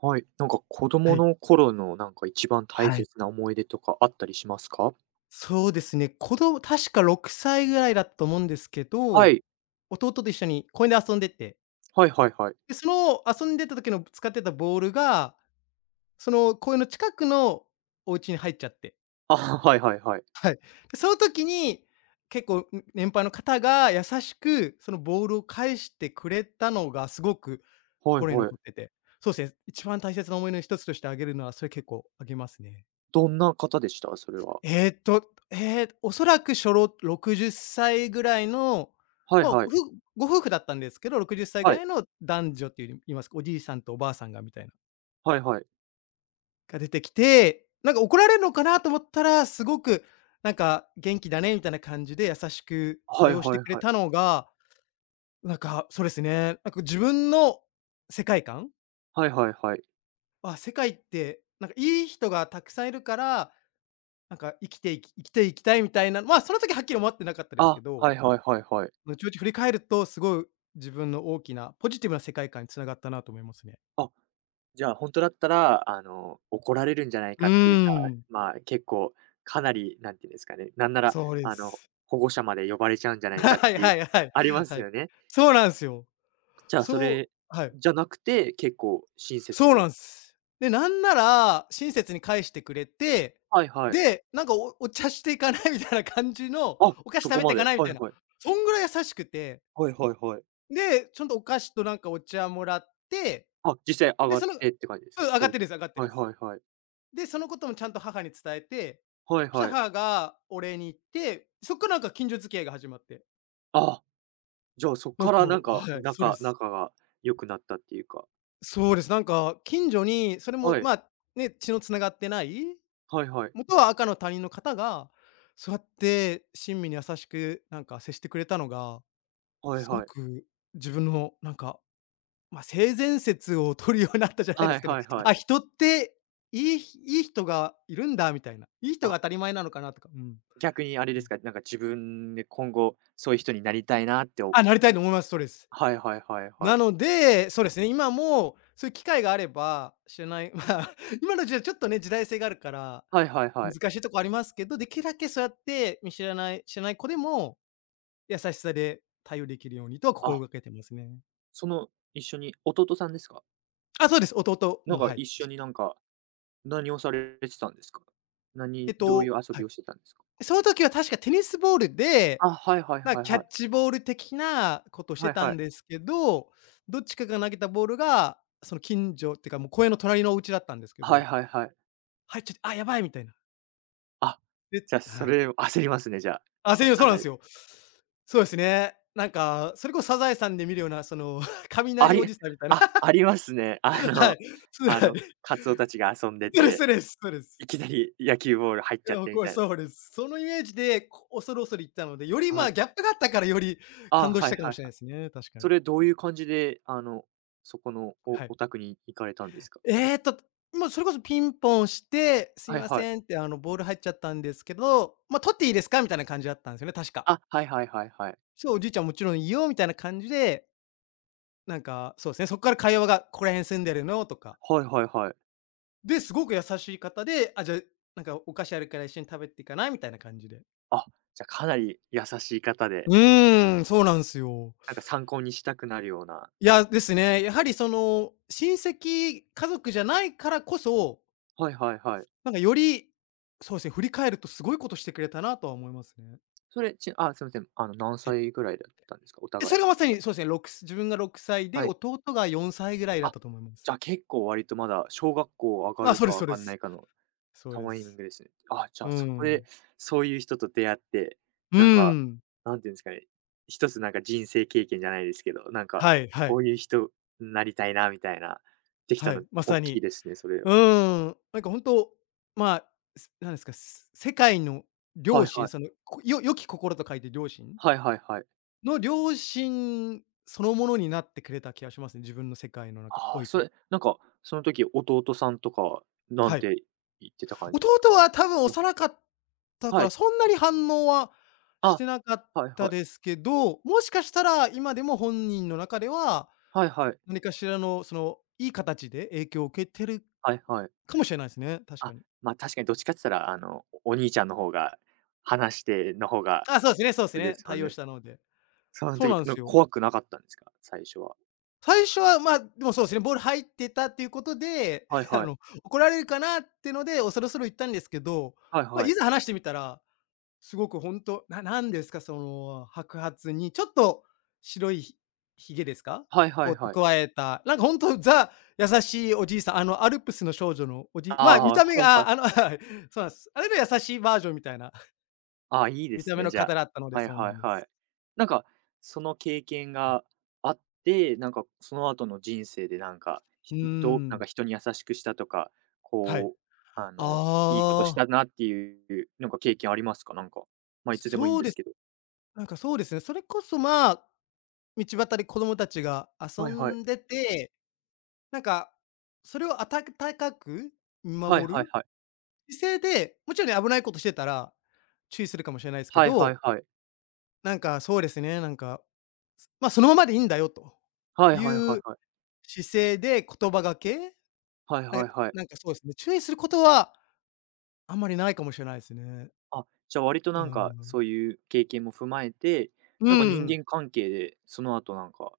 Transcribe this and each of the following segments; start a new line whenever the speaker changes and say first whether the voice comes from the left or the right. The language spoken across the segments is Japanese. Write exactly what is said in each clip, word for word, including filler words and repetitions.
right: はい、なんか子
left: は
right: 供
left: い。
right: の頃のなんか一番大
left: はい。
right: 切な思い出とかあったりしますか？
left: そうですね。子供確かろくさいぐらいだったと思うんですけ
right: は
left: ど、
right: い。
left: 弟と一緒に公園で遊んでて、
right: はいはいはい。
left: で、その遊んでた時の使ってたボールが、その公園の近くのお家に入っちゃって、
right: あ、はいはいはい。
left: はい。で、その時に、結構、ん、年配の方が優しく、そのボールを返してくれたのがすごく
right: はい
left: 心に
right: はい。
left: 残ってて、そうですね、一番大切な思い出の一つとして挙げるのは、それ結構挙げますね。
right: どんな方でした？それは。
left: えーっと、ええ、おそらく初老ろくじゅっさいぐらいの、
right: はい
left: まあ、ふ
right: はい。
left: ご夫婦だったんですけど、ろくじゅっさいぐ
right: は
left: ら
right: い。
left: いの男女っていう言いますか、おじいさんとおばあさんがみたいな、
right: はいはい。
left: が出てきて、なんか怒られるのかなと思ったら、すごくなんか「元気だね」みたいな感じで優しく
right: は
left: 対
right: い
left: 応し
right: は
left: て
right: い
left: くれ
right: はい。
left: たのが、なんか、そうですね、なんか自分の世界観、
right: はいはいはい。
left: あ、世界ってなんかいい人がたくさんいるから、なんか生きていき生きていきたいみたいな、まあ、その時はっきり思ってなかったです
right: あ、
left: けど、
right: はいはいはいはい。
left: 後々振り返ると、すごい自分の大きなポジティブな世界観に繋がったなと思いますね。
right: あ、じゃあ、本当だったら、あの、怒られるんじゃない
left: うー
right: かっていうか、
left: ん、
right: まあ、結構かなり、なんていうんですかね、なんなら、
left: そうで
right: あの、
left: す。
right: 保護者まで呼ばれちゃうんじゃな いかっ
left: はい
right: てい
left: は
right: う、
left: いはい。
right: ありま
left: は
right: す
left: い。
right: よね。
left: そうなんすよ。
right: じゃあ、そ
left: そう、
right: れ
left: はい。
right: じゃなくて、結構親切
left: そうな
right: に。
left: んす。で、なんなら、親切に返してくれて、
right: はいはい。
left: で、なんかおお茶していかないみたいな感じの、
right: あ、
left: お菓子
right: そ
left: 食
right: こ
left: べて
right: ま
left: か
right: で。
left: ないみ
right: は
left: た
right: い
left: いな、
right: はい。
left: そんぐらい優しくて、
right: はいはいはい。
left: で、ちょんとお菓子となんかお茶もらって、
right: あ、実際上
left: で、
right: がっ
left: その、うん、
right: てって感じですか？
left: 上が
right: お
left: って
right: う
left: るんです上がって
right: は
left: る
right: い
left: んです。
right: はいはい。
left: で、そのこともちゃんと母に伝えて、
right: はい
left: そしたら
right: はい。
left: 母がお礼に行って、そっからなんか近所付き合いが始まって。
right: あ、じゃあ、そっ
left: なん
right: か
left: か、
right: らなんか
left: はい、そうで
right: 仲
left: す。
right: 仲が良くなったっていうか。
left: そうです。なんか近所に、それも、
right: はい。
left: まあ、ね、血のつながってない、
right: はいはい。
left: 元は赤の他人の方が、そうやって親身に優しくなんか接してくれたのが、
right: はい
left: すご
right: はい。
left: く自分のなんか、まあ、性善説を取るようになったじゃないで
right: は
left: す
right: い
left: けど、
right: はい はい。
left: あ、人っていいいい人がいるんだみたいな、いい人
right: あ、
left: が当たり前なのかなとか、うん。
right: 逆にあれですか、なんか自分で今後そういう人になりたいなってお
left: あ、なりたいと思います、そうです。
right: はいはいはいは
left: な
right: い。
left: ので、そうですね、今もそういう機会があれば、知らない まあ、今の時代ちょっとね、時代性があるから、
right: はいはいはい。
left: 難しいとこありますけど、できるだけそうやって見知らない知らない子でも、優しさで対応できるようにとは心
right: あ、
left: がけてますね。
right: その、一緒に弟さんですか？
left: あ、そうです、弟
right: な
left: も、
right: んか
left: はい。
right: 一緒になんか何をされてたんですか？
left: えっ
right: 何どうい
left: と、
right: う遊
left: は
right: び
left: い。
right: をしてたんですか？
left: その時は確かテニスボールで、
right: あ、はいはい
left: なんか
right: はい
left: キャッ
right: はい。
left: チボール的なことをして
right: はい
left: た
right: は
left: ん
right: い。
left: ですけど、どっちかが投げたボールが、その近所っていうかもう公園の隣のお家だったんですけ
right: はい
left: ど、
right: はいはい。
left: 入っちゃって、あ、やばいみたいな。
right: あ、
left: で、
right: じゃあ、そ
left: はい。
right: れ焦りますね、じゃあ。
left: あ、声
right: け
left: 優、そ
right: か
left: うなん
right: な
left: で
right: り。
left: すよ。そうですね。なんか、それこそサザエさんで見るような、その、
right: あ
left: 雷お
right: り
left: じさんみたいな、
right: あ、ありますね。あ
left: は
right: の、
left: い。そう、
right: あ
left: は
right: の、
left: い。
right: カツオたちが遊んで
left: そうですそ
right: て、
left: うです、そうです。
right: いきなり野球ボール入っ
left: い
right: ちゃっ
left: や、
right: てみ
left: これ
right: たいな。
left: そうです。そのイメージで、こ恐る恐る行ったので、より、ま
right: は
left: あ、
right: い。
left: ギャップがあったから、より
right: あ、
left: 感動し
right: はい
left: たか
right: は
left: も
right: いは
left: し
right: い。
left: れないですね、確か
right: そ
left: に。
right: れどういう感じで、あの、そこのお
left: はい。
right: お宅に行かれたんですか？
left: えーっと、もうそれこそピンポンして、すい
right: はい
left: ま
right: はい。
left: せんって、あの、ボール入っちゃったんですけど、まあ、取っていいですかみたいな感じだったんですよね、確か。
right: あ、はいはいはいはい。
left: そう、おじいちゃんもちろんいいよみたいな感じで、なんか、そうですね、そこから会話が「ここら辺住んでるの？」とか。
right: はいはいはい。
left: で、すごく優しい方で、「あ、じゃあ、なんかお菓子あるから一緒に食べていかない？」みたいな感じで。
right: あ、じゃあ、かなり優しい方で、
left: うーん、そうなんすよ。
right: なんか参考にしたくなるような
left: いや、ですね、やは
right: 感
left: り
right: じで
left: そ
right: す。
left: の、親戚、家族じゃないからこそ、
right: はいはいはい。
left: なんかより、そうですね、振り返るとすごいことしてくれたなとは思いますね。
right: それ、ちあ、すみません。あの、何
left: はい。
right: 歳ぐらいだったんですか？お
left: え、そ
right: 互い。
left: れがまさにそうですね、ろくす自分がろくさいで、
right: はい。
left: 弟がよんさいぐらいだっ
right: あ、
left: たと思いま
right: じ
left: す。
right: ゃあ、結構割とまだ小学校上が
left: あ、
right: る
left: そうで
right: か
left: すそ
right: 上
left: うで
right: がんな
left: す。
right: いかの
left: そう
right: タイ
left: で
right: ミン
left: す。
right: グですね。あ、じ
left: う
right: ゃあ
left: ー
right: そこで、
left: ん。
right: そういう人と出会って、
left: うー
right: なんか、
left: ん。
right: なんていうんですかね、一つなんか人生経験じゃないですけど、なんか、
left: はいは
right: こ
left: い。
right: ういう人になりたいなみたいな、できた
left: は
right: の、
left: い、ま
right: 大
left: さ
right: きい
left: に。
right: ですね、それ。
left: うーん、なんか本当、まあ、すなんですか、す世界の
right: は
left: 良
right: いは
left: 心、
right: い。
left: その、こよ良き心と書いて良心
right: はいはいはい。
left: の良心そのものになってくれた気がしますね、自分の世界の中
right: あ
left: お
right: あ、
left: い
right: そ
left: て。
right: れ、なんか、その時弟さんとか、なん
left: はい。
right: て言ってた感じですか？
left: 弟は多分
right: はいはい。
left: 幼かったか
right: は
left: ら、
right: い。
left: そんなに反応はし
right: あ、
left: てなかっ
right: はい
left: た
right: はい。
left: ですけど、もしかしたら今でも本人の中では、
right: はいはい。
left: 何かしらのその、いい形で影響を受けてる
right: はいはい。
left: かもしれないですね、確か
right: あ、
left: に。
right: ま、確かにどっちかっつったら、あの、おお兄ちゃんの方が話しての方が。
left: あ、そうですねそうです
right: そうで
left: ね、
right: すよ
left: 対応
right: ね。
left: したので。
right: その
left: そうな
right: 時、
left: んで
right: な
left: す
right: んか
left: よ。
right: 怖くなかったんですか？最初は。
left: 最初は、まあ、でもそうですね、ボール入ってたっていうことで、
right: はい
left: あ
right: はい。
left: の、怒られるかなってので、恐る恐る言ったんですけど、
right: はい
left: まあ、
right: は
left: い
right: い。
left: ざ話してみたら、すごく本当ななんですか、その白髪にちょっと白いひひげですか？
right: はいは
left: を
right: いはい。
left: 蓄えた、なんか本当ザ優しいおじいさん、あのアルプスの少女のおじ
right: あ
left: いまあ、見
right: あ、
left: た目
right: はいは
left: が、
right: い。
left: あ、あの、はい、そうなんです。あれの優しいバージョンみたいな
right: ああ、いいで
left: 見
right: す
left: た目
right: ね、
left: の
right: じゃ
left: 方だったので、
right: あ。はい
left: そうな
right: はい
left: んで
right: は
left: す。
right: い。なんか、その経験
left: はい。
right: があって、なんかその後の人生でなんか、
left: う
right: ひ
left: ー
right: どうなん
left: ん、
right: か人に優しくしたとか、
left: はい。
right: こう、
left: あ
right: あの、いいことし
left: あ、
right: たなっていうなんか経験ありますか？なんか、まあ、いつでもいいん
left: そう
right: で
left: で
right: す
left: すね、
right: けど。
left: なんかそうですね、それこそ、まあ、道端で子供たちが遊
right: はいはい。
left: んでて、なんか、それをあたかく見
right: はい
left: 守
right: はい
left: る
right: はい。
left: 姿勢で、もちろんね、危ないことしてたら、注意するかもしれないですけ
right: はいは
left: ど、
right: いはい。
left: なんかそうですね、なんか、ま、そのままでいいんだよと
right: はい
left: い
right: はいはい
left: う
right: はい。
left: 姿勢で言葉がけ、
right: はい
left: なん
right: はい
left: か
right: はい。
left: なんかそうですね、注意することはあんまりないかもしれないですね。
right: あ、じゃあ、割と
left: う
right: なんか、
left: ん。
right: そういう経験も踏まえて、
left: う
right: なんか人
left: ん。
right: 間関係で、その後なんか、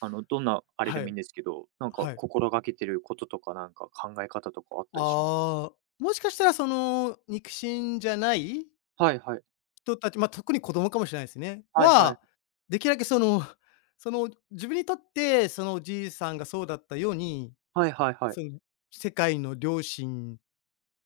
right: あの、どんなあれで
left: は
right: もい
left: い。
right: いんですけど、なんか
left: はい。
right: 心がけてることとか、なんか考え方とかあったりします？
left: ああ、もしかしたらその、肉親じゃない
right: はいはい。
left: 人たち、まあ、特に子供かもしれないですね。
right: はいはい。
left: は、できるだけその、その、自分にとって、そのおじいさんがそうだったように、
right: はいはいはい。
left: その、世界の両親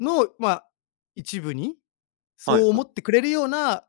left: の、まあ、一部に、
right: は
left: そ
right: い
left: う
right: は
left: 思
right: い。
left: ってくれるような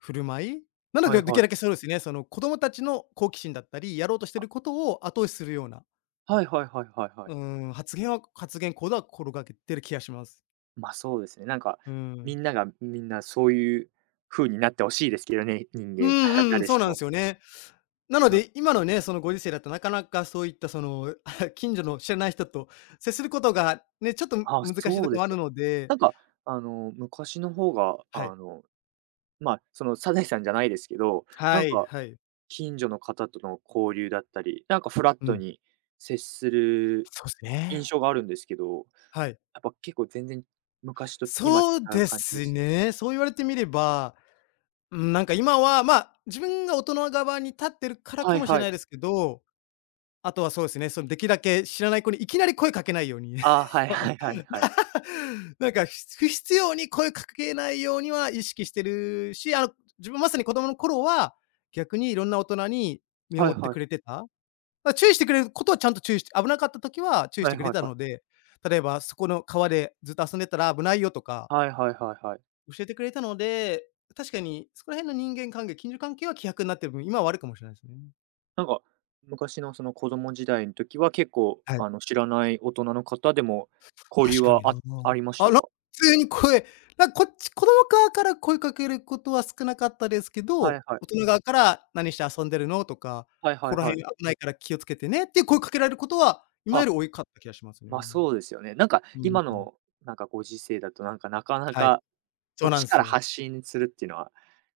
left: 振る舞い？なの
right: はい
left: で、でき
right: は
left: る
right: い。
left: だけそうですね、その子供たちの好奇心だったり、やろうとしてることを後押しするような、
right: はいはいはいはいは
left: う
right: い。
left: ーん、発言は発言行動は心がけてる気がします。
right: ま、あそうですね。なんか、
left: う
right: み
left: ん。
right: んながみんなそういう風になってほしいですけどね、人
left: う
right: 間、
left: んうん、
right: 誰
left: そう
right: し
left: なんで
right: も。
left: すよね。なの
right: な
left: で、今のね、そのご時世だとなかなかそういったその 近所の知らない人と接することがね、ちょっと
right: あ、
left: 難しい
right: そ
left: と
right: う
left: ころ
right: で
left: もあ
right: す
left: る
right: よね。
left: ので、
right: なんか、あの、昔の方が、
left: はい。
right: あのま、あ、そのサザエさんじゃないですけど、な
left: は
right: ん
left: い
right: か、
left: はい。
right: 近所の方との交流だったり、なんかフラッ
left: う
right: ト
left: ん。
right: に接する
left: そうです
right: 印
left: ね。
right: 象があるんですけど、
left: はい。
right: やっぱ結構全然昔と今違
left: そう
right: う
left: で
right: 感じで
left: す
right: す。
left: ね。そう言われてみれば、うん、なんか今は、まあ、自分が大人側に立ってるから
right: は
left: か
right: い
left: もしれ
right: は
left: な
right: い。
left: いですけど、あとはそうですね、そのできるだけ知らない子にいきなり声かけないように。
right: ああ、はい
left: その
right: はいはいはい。
left: なんか、ひ不必要に声かけないようには意識してるし、あの、自分まさに子供の頃は、逆にいろんな大人に見
right: はい
left: 守って
right: はい。
left: くれてた。ま、注意してくれることはちゃんと注意して危なかった時は注意し
right: は
left: て
right: い
left: くれ
right: はい
left: た
right: はい。
left: ので、例えばそこの川でずっと遊んでたら危ないよとか
right: はいはいはいはい。
left: 教えてくれたので、確かにそこら辺の人間関係、近所関係は希薄になってる分、今は悪いかもしれないですね。
right: なんか、昔のその子供時代の時は結構、
left: はい。
right: あの、知らない大人の方でも交流
left: 確か
right: は
left: にな。
right: あありまし
left: あ
right: た
left: ら、普
right: か？
left: 通に声、なんこっち、子供側から声かけることは少なかったですけ
right: は
left: ど、
right: いはい。
left: 大人側から「何して遊んでるの？」とか、
right: はい
left: 「こ
right: は
left: こ
right: い
left: ら
right: は
left: 辺
right: い。
left: 危ないから気をつけてね」っていう声かけられることは、今
right: あ
left: より多いかった気がしますね。
right: ま、あ、そうですよね。なんか
left: うん
right: 今
left: うん。
right: の、なんかご時世だと、なんかなかな
left: はい、
right: か、
left: そ
right: こ
left: う
right: っ
left: な
right: ち
left: ん
right: か
left: す
right: ら
left: よ。
right: 発信するっていうのは、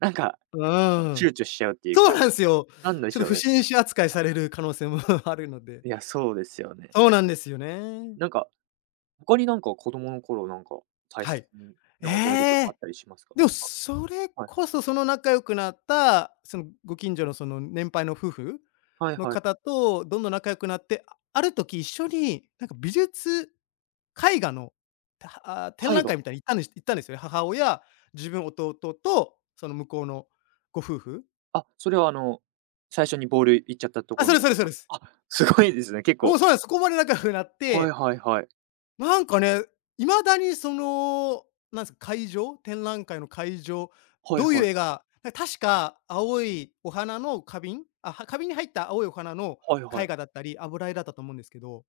right: なんか、
left: うーん。
right: 躊躇しちゃうっていう
left: そう
right: か、
left: なんすよ。
right: なんで
left: ちょ
right: し
left: っと
right: ょう
left: 不
right: ね。
left: 審者扱いされる可能性も あるので。
right: いや、そうですよね。
left: そうなんですよね。
right: なんか、他になんか子供の頃なんか大
left: は
right: 切
left: い。え
right: な思い出とかあ
left: え！
right: ったりしますか？
left: でも、それ
right: はいは
left: こ
right: い。
left: そ、その仲良くなった、そのご近所のその年配の夫婦
right: はい
left: の
right: はい。
left: 方とどんどん仲良くなって、あある時一緒になんか美術絵画の、たあ、展
right: 絵
left: 覧
right: 画。
left: 会みたいに行ったんです行ったんですよね。母親、自分、弟とその向こうのご夫婦。
right: あ、それはあの、最初にボール行っちゃったと
left: あ、
right: ころ
left: そうです
right: の。
left: そうですそうです。
right: あ、すごいですね、結
left: も
right: 構。
left: うそうなんです。そこまで仲良くなっ
right: はい
left: て、
right: はいはい。
left: なんかね、いまだにその、なんすか、会場展覧会の会場、
right: はい
left: どういう
right: はい。
left: 絵が、な確か青いお花の花瓶あ、は花瓶に入った青いお花の
right: はいは
left: 絵
right: い。
left: 画だったり、油絵だったと思うんですけど、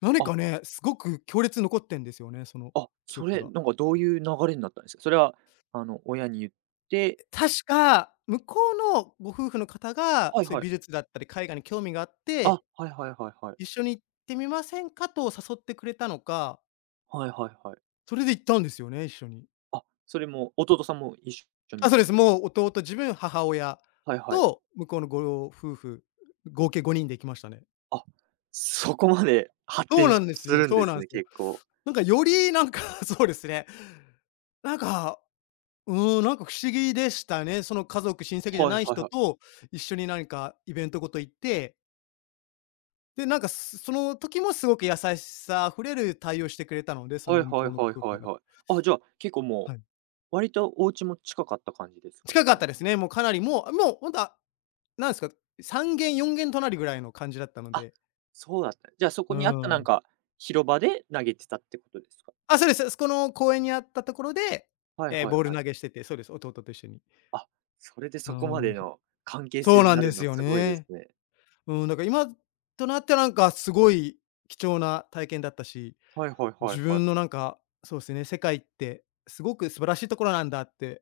left: 何
right: あ
left: かね、すごく強烈に残ってんですよね、その
right: あ、
left: 記
right: そ
left: 憶
right: れ、
left: が。
right: なんかどういう流れになったんですか？それは、あの、親に言って。
left: 確か、向こうのご夫婦の方が、
right: はい
left: そういう
right: はい。
left: 美術だったり絵画に興味があって、
right: あ、はいはいはいはい。
left: 一緒に行ってみませんかと誘ってくれたのか、
right: はいはいはい。
left: それで行ったんですよね、一緒に。
right: あ、それも弟さんも一緒
left: あ、
right: にっ
left: そうで
right: て
left: す。
right: こと？
left: もう弟、自分、母親
right: はいはい。
left: と向こうのご夫婦、合計ごにんで行きましたね。
right: あ、そこまで発
left: そう
right: 展
left: な
right: す
left: んですよ
right: るん
left: そ
right: で
left: うな
right: す
left: んす
right: ね、
left: よ。
right: 結構。
left: なんかよりなんか、そうですね。なんか、うん、なんか不思議でしたね。その家族、親戚じゃ
right: はい
left: ない
right: はい
left: 人
right: はい。
left: と一緒に何かイベントごと行って、で、なんか、すその時もすごく優しさあふれる対応してくれたので、そ
right: は
left: の
right: い
left: 向
right: は
left: こ
right: い
left: うの
right: はい
left: ご夫婦
right: はい
left: が。
right: はい。あ、じゃあ、結構
left: は
right: も
left: い。
right: う、割とお家も近かった感じですか？
left: 近
right: そ
left: かっ
right: の。
left: たですね。もうかなりもう、もうほんと、あ、なんすか、さん軒よん軒隣ぐらいの感じだったの
right: あ、
left: で。
right: そうだった。じゃあ、そ
left: う
right: こにあったなん
left: ん。
right: か、広場で投げてたってことですか？
left: あ、そうです。そこの公園にあったところで、
right: はい
left: ええ、
right: はい
left: ボール
right: はい。
left: 投げしてて、そうです、弟と一緒に。
right: あ、それで
left: あ
right: そこま
left: の、
right: での関係
left: そ
right: 性
left: う
right: に
left: なん
right: な
left: で
right: る
left: す
right: の
left: よ
right: すごいです
left: ね。
right: ね。
left: うん、だから今となってはなんかすごい貴重な体験だったし、
right: はいはいはい
left: 自
right: はい。
left: 分のなんか、そうですね、世界ってすごく素晴らしいところなんだって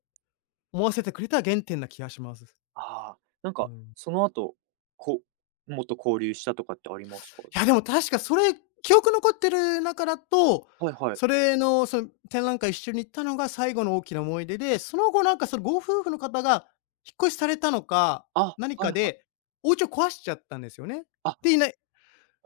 left: 思わせてくれた原点な気がします。
right: ああ、なん
left: う
right: か
left: ん。
right: その後、こもっと交流したとかってありますか？
left: いや、でも確かそれ、記憶残ってる中だと、
right: はいはい。
left: それの、その、展覧会一緒に行ったのが最後の大きな思い出で、その後なんかそのご夫婦の方が引っ越しされたのか、
right: あ、
left: 何
right: は
left: か
right: いはい。
left: で、お家を壊しちゃったんですよね。
right: あ、
left: で、いない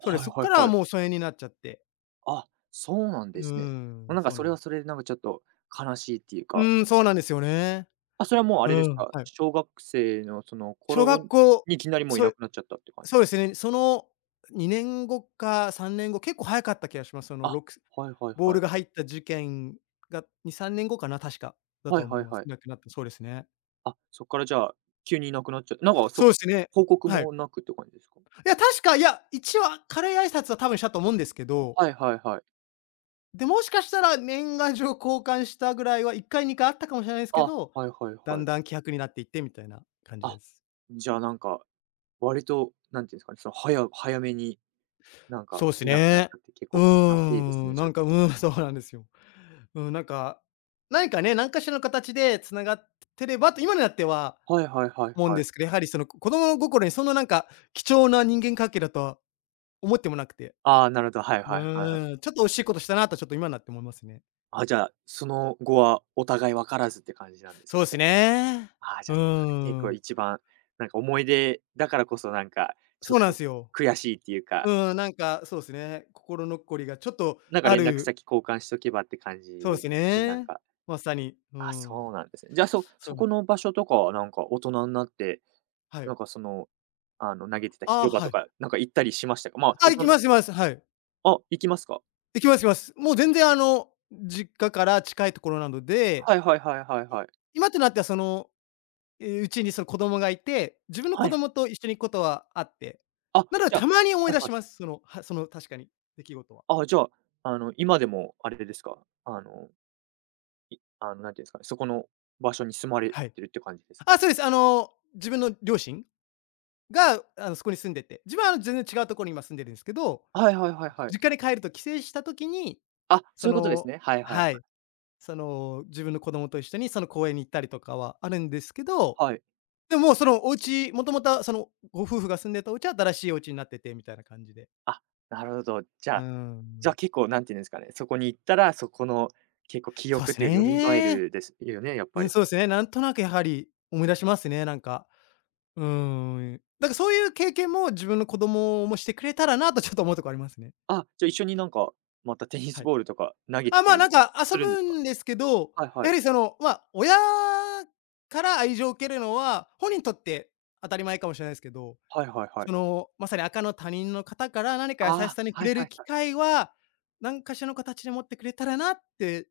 left: そうです。
right: い
left: そっ
right: はい
left: からは
right: はい。
left: もう疎遠になっちゃって。
right: あ、そうなん
left: う
right: ですね。
left: ー
right: ま、
left: ん、
right: なんか
left: そう
right: そ
left: なん
right: れ
left: で
right: は
left: す。
right: それでなんかちょっと悲しいっていう
left: う
right: か。
left: ーん、そうなんですよね。
right: あ、それはもうあ
left: う
right: れです
left: ん、
right: か、
left: はい。
right: 小学生のその
left: 小
right: 頃
left: 学校、
right: にいきなりもうい
left: そ
right: な
left: う
right: くなっちゃったって感じ？
left: そうですね、そのにねんごかさんねんご、結構早かった気がします。その
right: あ、
left: ろく
right: はいはい
left: ボー
right: は
left: ル
right: い。
left: が入った事件がに、さんねんごかな、確かだ
right: は
left: と
right: い
left: 思
right: は
left: い
right: い
left: ます。
right: はい。
left: なくなった、そうですね。
right: あ、そっからじゃあ、急にいなくなっちゃった、なんか
left: そう
right: そ
left: ですね、
right: 報告
left: はい。
right: もなくって感じですか？
left: いや、確か、いや、一応軽い挨拶は多分したと思うんですけど、
right: はいはいはい。
left: で、もしかしたら年賀状交換したぐらいはいっかいにかいあったかもしれないですけ
right: あ、
left: ど、
right: はいはい
left: だ
right: は
left: ん
right: い。
left: だん希薄になっていってみたいな感じで
right: あ、
left: す。
right: じゃあなんか、割と、なんていうんですかね、その、早早めに、なんか
left: そうです
right: いなくなっち
left: ね。
right: ゃって結
left: うー
right: 構悲しいです
left: ん、
right: ね、じ
left: な
right: ゃあ。
left: んか、うーん、そうなんですよ。うん、なんか、何かね、何かしらの形で繋がってればと今になっては
right: はいはいはい
left: 思うん
right: は
left: で
right: い。
left: すけど、やはりその、子供心にそんななんか、貴重な人間関係だとは思ってもなくて。
right: ああ、なるほど、はい
left: う
right: はいはいはい。
left: ーん、ちょっと惜しいことしたなとちょっと今になって思いますね。
right: あ、じゃあ、その後はお互い分からずって感じなんです
left: そうで
right: ね、じ
left: す
right: ゃ
left: ね。
right: あ。ああ、じ
left: う
right: ゃ
left: ー
right: あ、それ結構
left: ん。
right: 一番、なんか思い出だからこそなんか、ちょっ
left: そうなん
right: と
left: すよ。
right: 悔しいっていうか、
left: うん、なんか、そうですね、心残りがちょっと
right: なんか
left: あ
right: 連絡
left: る。
right: 先交換しとけばって感じ
left: そうです
right: ですね、なん
left: ね。
right: か。
left: まさに。う
right: あ、
left: ん。
right: そうなんですね。じゃあ、そ
left: そう
right: そ
left: なん
right: この場所とかはなんか大人になって、
left: はい。
right: なんかその、あの、投げてた
left: ああ、
right: 広場
left: は
right: と
left: い。
right: か、なんか行ったりしましたか？まあ、
left: あ、
right: 大
left: 行き
right: 人。
left: ます行きます。はい。
right: あ、行きますか？
left: 行きます行きます。もう全然あの、実家から近いところなので、
right: はいはいはいはいはい。
left: 今となってはその、え、うちにその子供がいて、自分の
right: は
left: 子
right: い。
left: 供と一緒に行くことはあって、
right: あ、
left: なので
right: じゃ
left: た
right: あ。
left: まに思い
right: はい
left: 出
right: は
left: しま
right: い。
left: す。その、はその確かに、出来事は。
right: ああ、じゃあ、あの、今でもあれですか？あの、いあの、なんていうんですかね、そこの場所に住まれ
left: はい。
right: てるって感じですか？
left: あ、
right: じゃ
left: そうです。あ
right: あ。
left: の、自分の両親が、あの、そこに住んでて、自分はあの、全然違うところに今住んでるんですけど、
right: はいはいはいはい。
left: 実家に帰ると帰省した時に、
right: あ、
left: そ
right: そういうことです
left: の
right: ね。はいはいはい。
left: はい、その、自分の子供と一緒にその公園に行ったりとかはあるんですけど、
right: はい。
left: でも、そのお家、もともとそのご夫婦が住んでたお家は新しいお家になっててみたいな感じで。
right: あ、なるほど。じゃ
left: うー
right: あじゃ
left: ん。
right: あ結構なんていうんですかね、そこに行ったら、そこの結構記
left: そうで
right: 憶っ
left: す
right: ていう蘇
left: ね。
right: るですよね、やっ
left: う
right: ぱ
left: ん、
right: り。
left: そうですね。なんとなくやはり思い出しますね、なんか。うーん。だからそういう経験も自分の子供もしてくれたらなとちょっと思うとこありますね。
right: あ、じゃあ一緒になんか、またテニ
left: は
right: ス
left: い。
right: ボールとか投げ
left: あ、
right: てた
left: まあ、
right: り
left: なんか遊
right: するんで
left: ぶ
right: すか？
left: んですけど、
right: はいは
left: や
right: い。
left: はりその、まあ、親から愛情を受けるのは、本人にとって当たり前かもしれないですけど、
right: はいはいはい。
left: その、まさに赤の他人の方から何か
right: あ
left: 優し
right: あ、
left: さに触
right: はい
left: れ
right: は
left: る
right: い
left: 機
right: はい。
left: 会は、何かしらの形で持ってくれたらなって、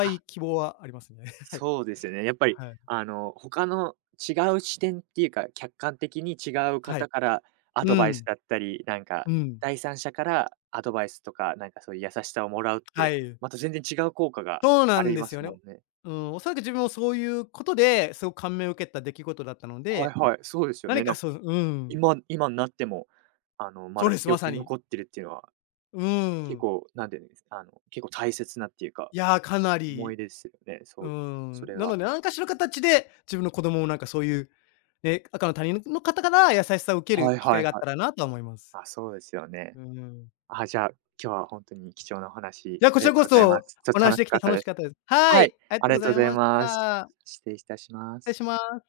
right: あ、
left: い希望はありますね。はい。
right: そうですよね。やっぱり
left: はい。
right: あの、他の違う視点っていうか、客観的に違う
left: はい。
right: 方からア
left: う
right: ドバイス
left: ん。
right: だったり、なんか、
left: うん。
right: 第三者からアドバイスとか、なんかそういう優しさをもらうっ
left: は
right: て、
left: い。
right: また全然違う効果が
left: そうな
right: あ
left: ん
right: り
left: で
right: ま
left: すよ
right: す
left: ね。
right: もんね。
left: うん、おそらく自分もそういうことで、すごく感銘を受けた出来事だったの
right: はい
left: で、
right: はい、そうですよ
left: 何
right: ね。な
left: か
right: んか
left: そう、うん、
right: 今今になっても、あの、ま
left: そう
right: だ
left: です、
right: 記
left: ま
right: 憶
left: さ
right: に
left: に。
right: 残ってるっていうのは、
left: う
right: 結
left: ん。
right: 構、なんていうんです、あの、結構大切なっていうか、
left: いやー、かな
right: 思
left: り、
right: い出ですよね、
left: う
right: そう、そ
left: ん。
right: れ
left: な
right: は。
left: ので、何かしらの形で、自分の子供もなんかそういうで、赤の他人の方から優しさを受け
right: は
left: る
right: い
left: 機
right: は
left: 会
right: い
left: があっ
right: はい。
left: たらなとは思います。
right: あ、そうですよね。
left: うん。
right: あ、じゃあ、今日は本当に貴重なお
left: い
right: 話
left: や、
right: あ
left: こち
right: り
left: ら
right: がと
left: こ
right: うございま
left: そ
right: す。ちょっ
left: お
right: と
left: 話し
right: 楽
left: で
right: し
left: き
right: か
left: て
right: った
left: 楽
right: で
left: し
right: す。
left: かったです。は
right: は
left: い、
right: い、
left: ありが
right: あ
left: とう
right: り
left: ご
right: がと
left: ざ
right: う
left: い
right: ござい
left: まし
right: ます。
left: た。
right: 失礼いたしま
left: 失礼
right: す。
left: します。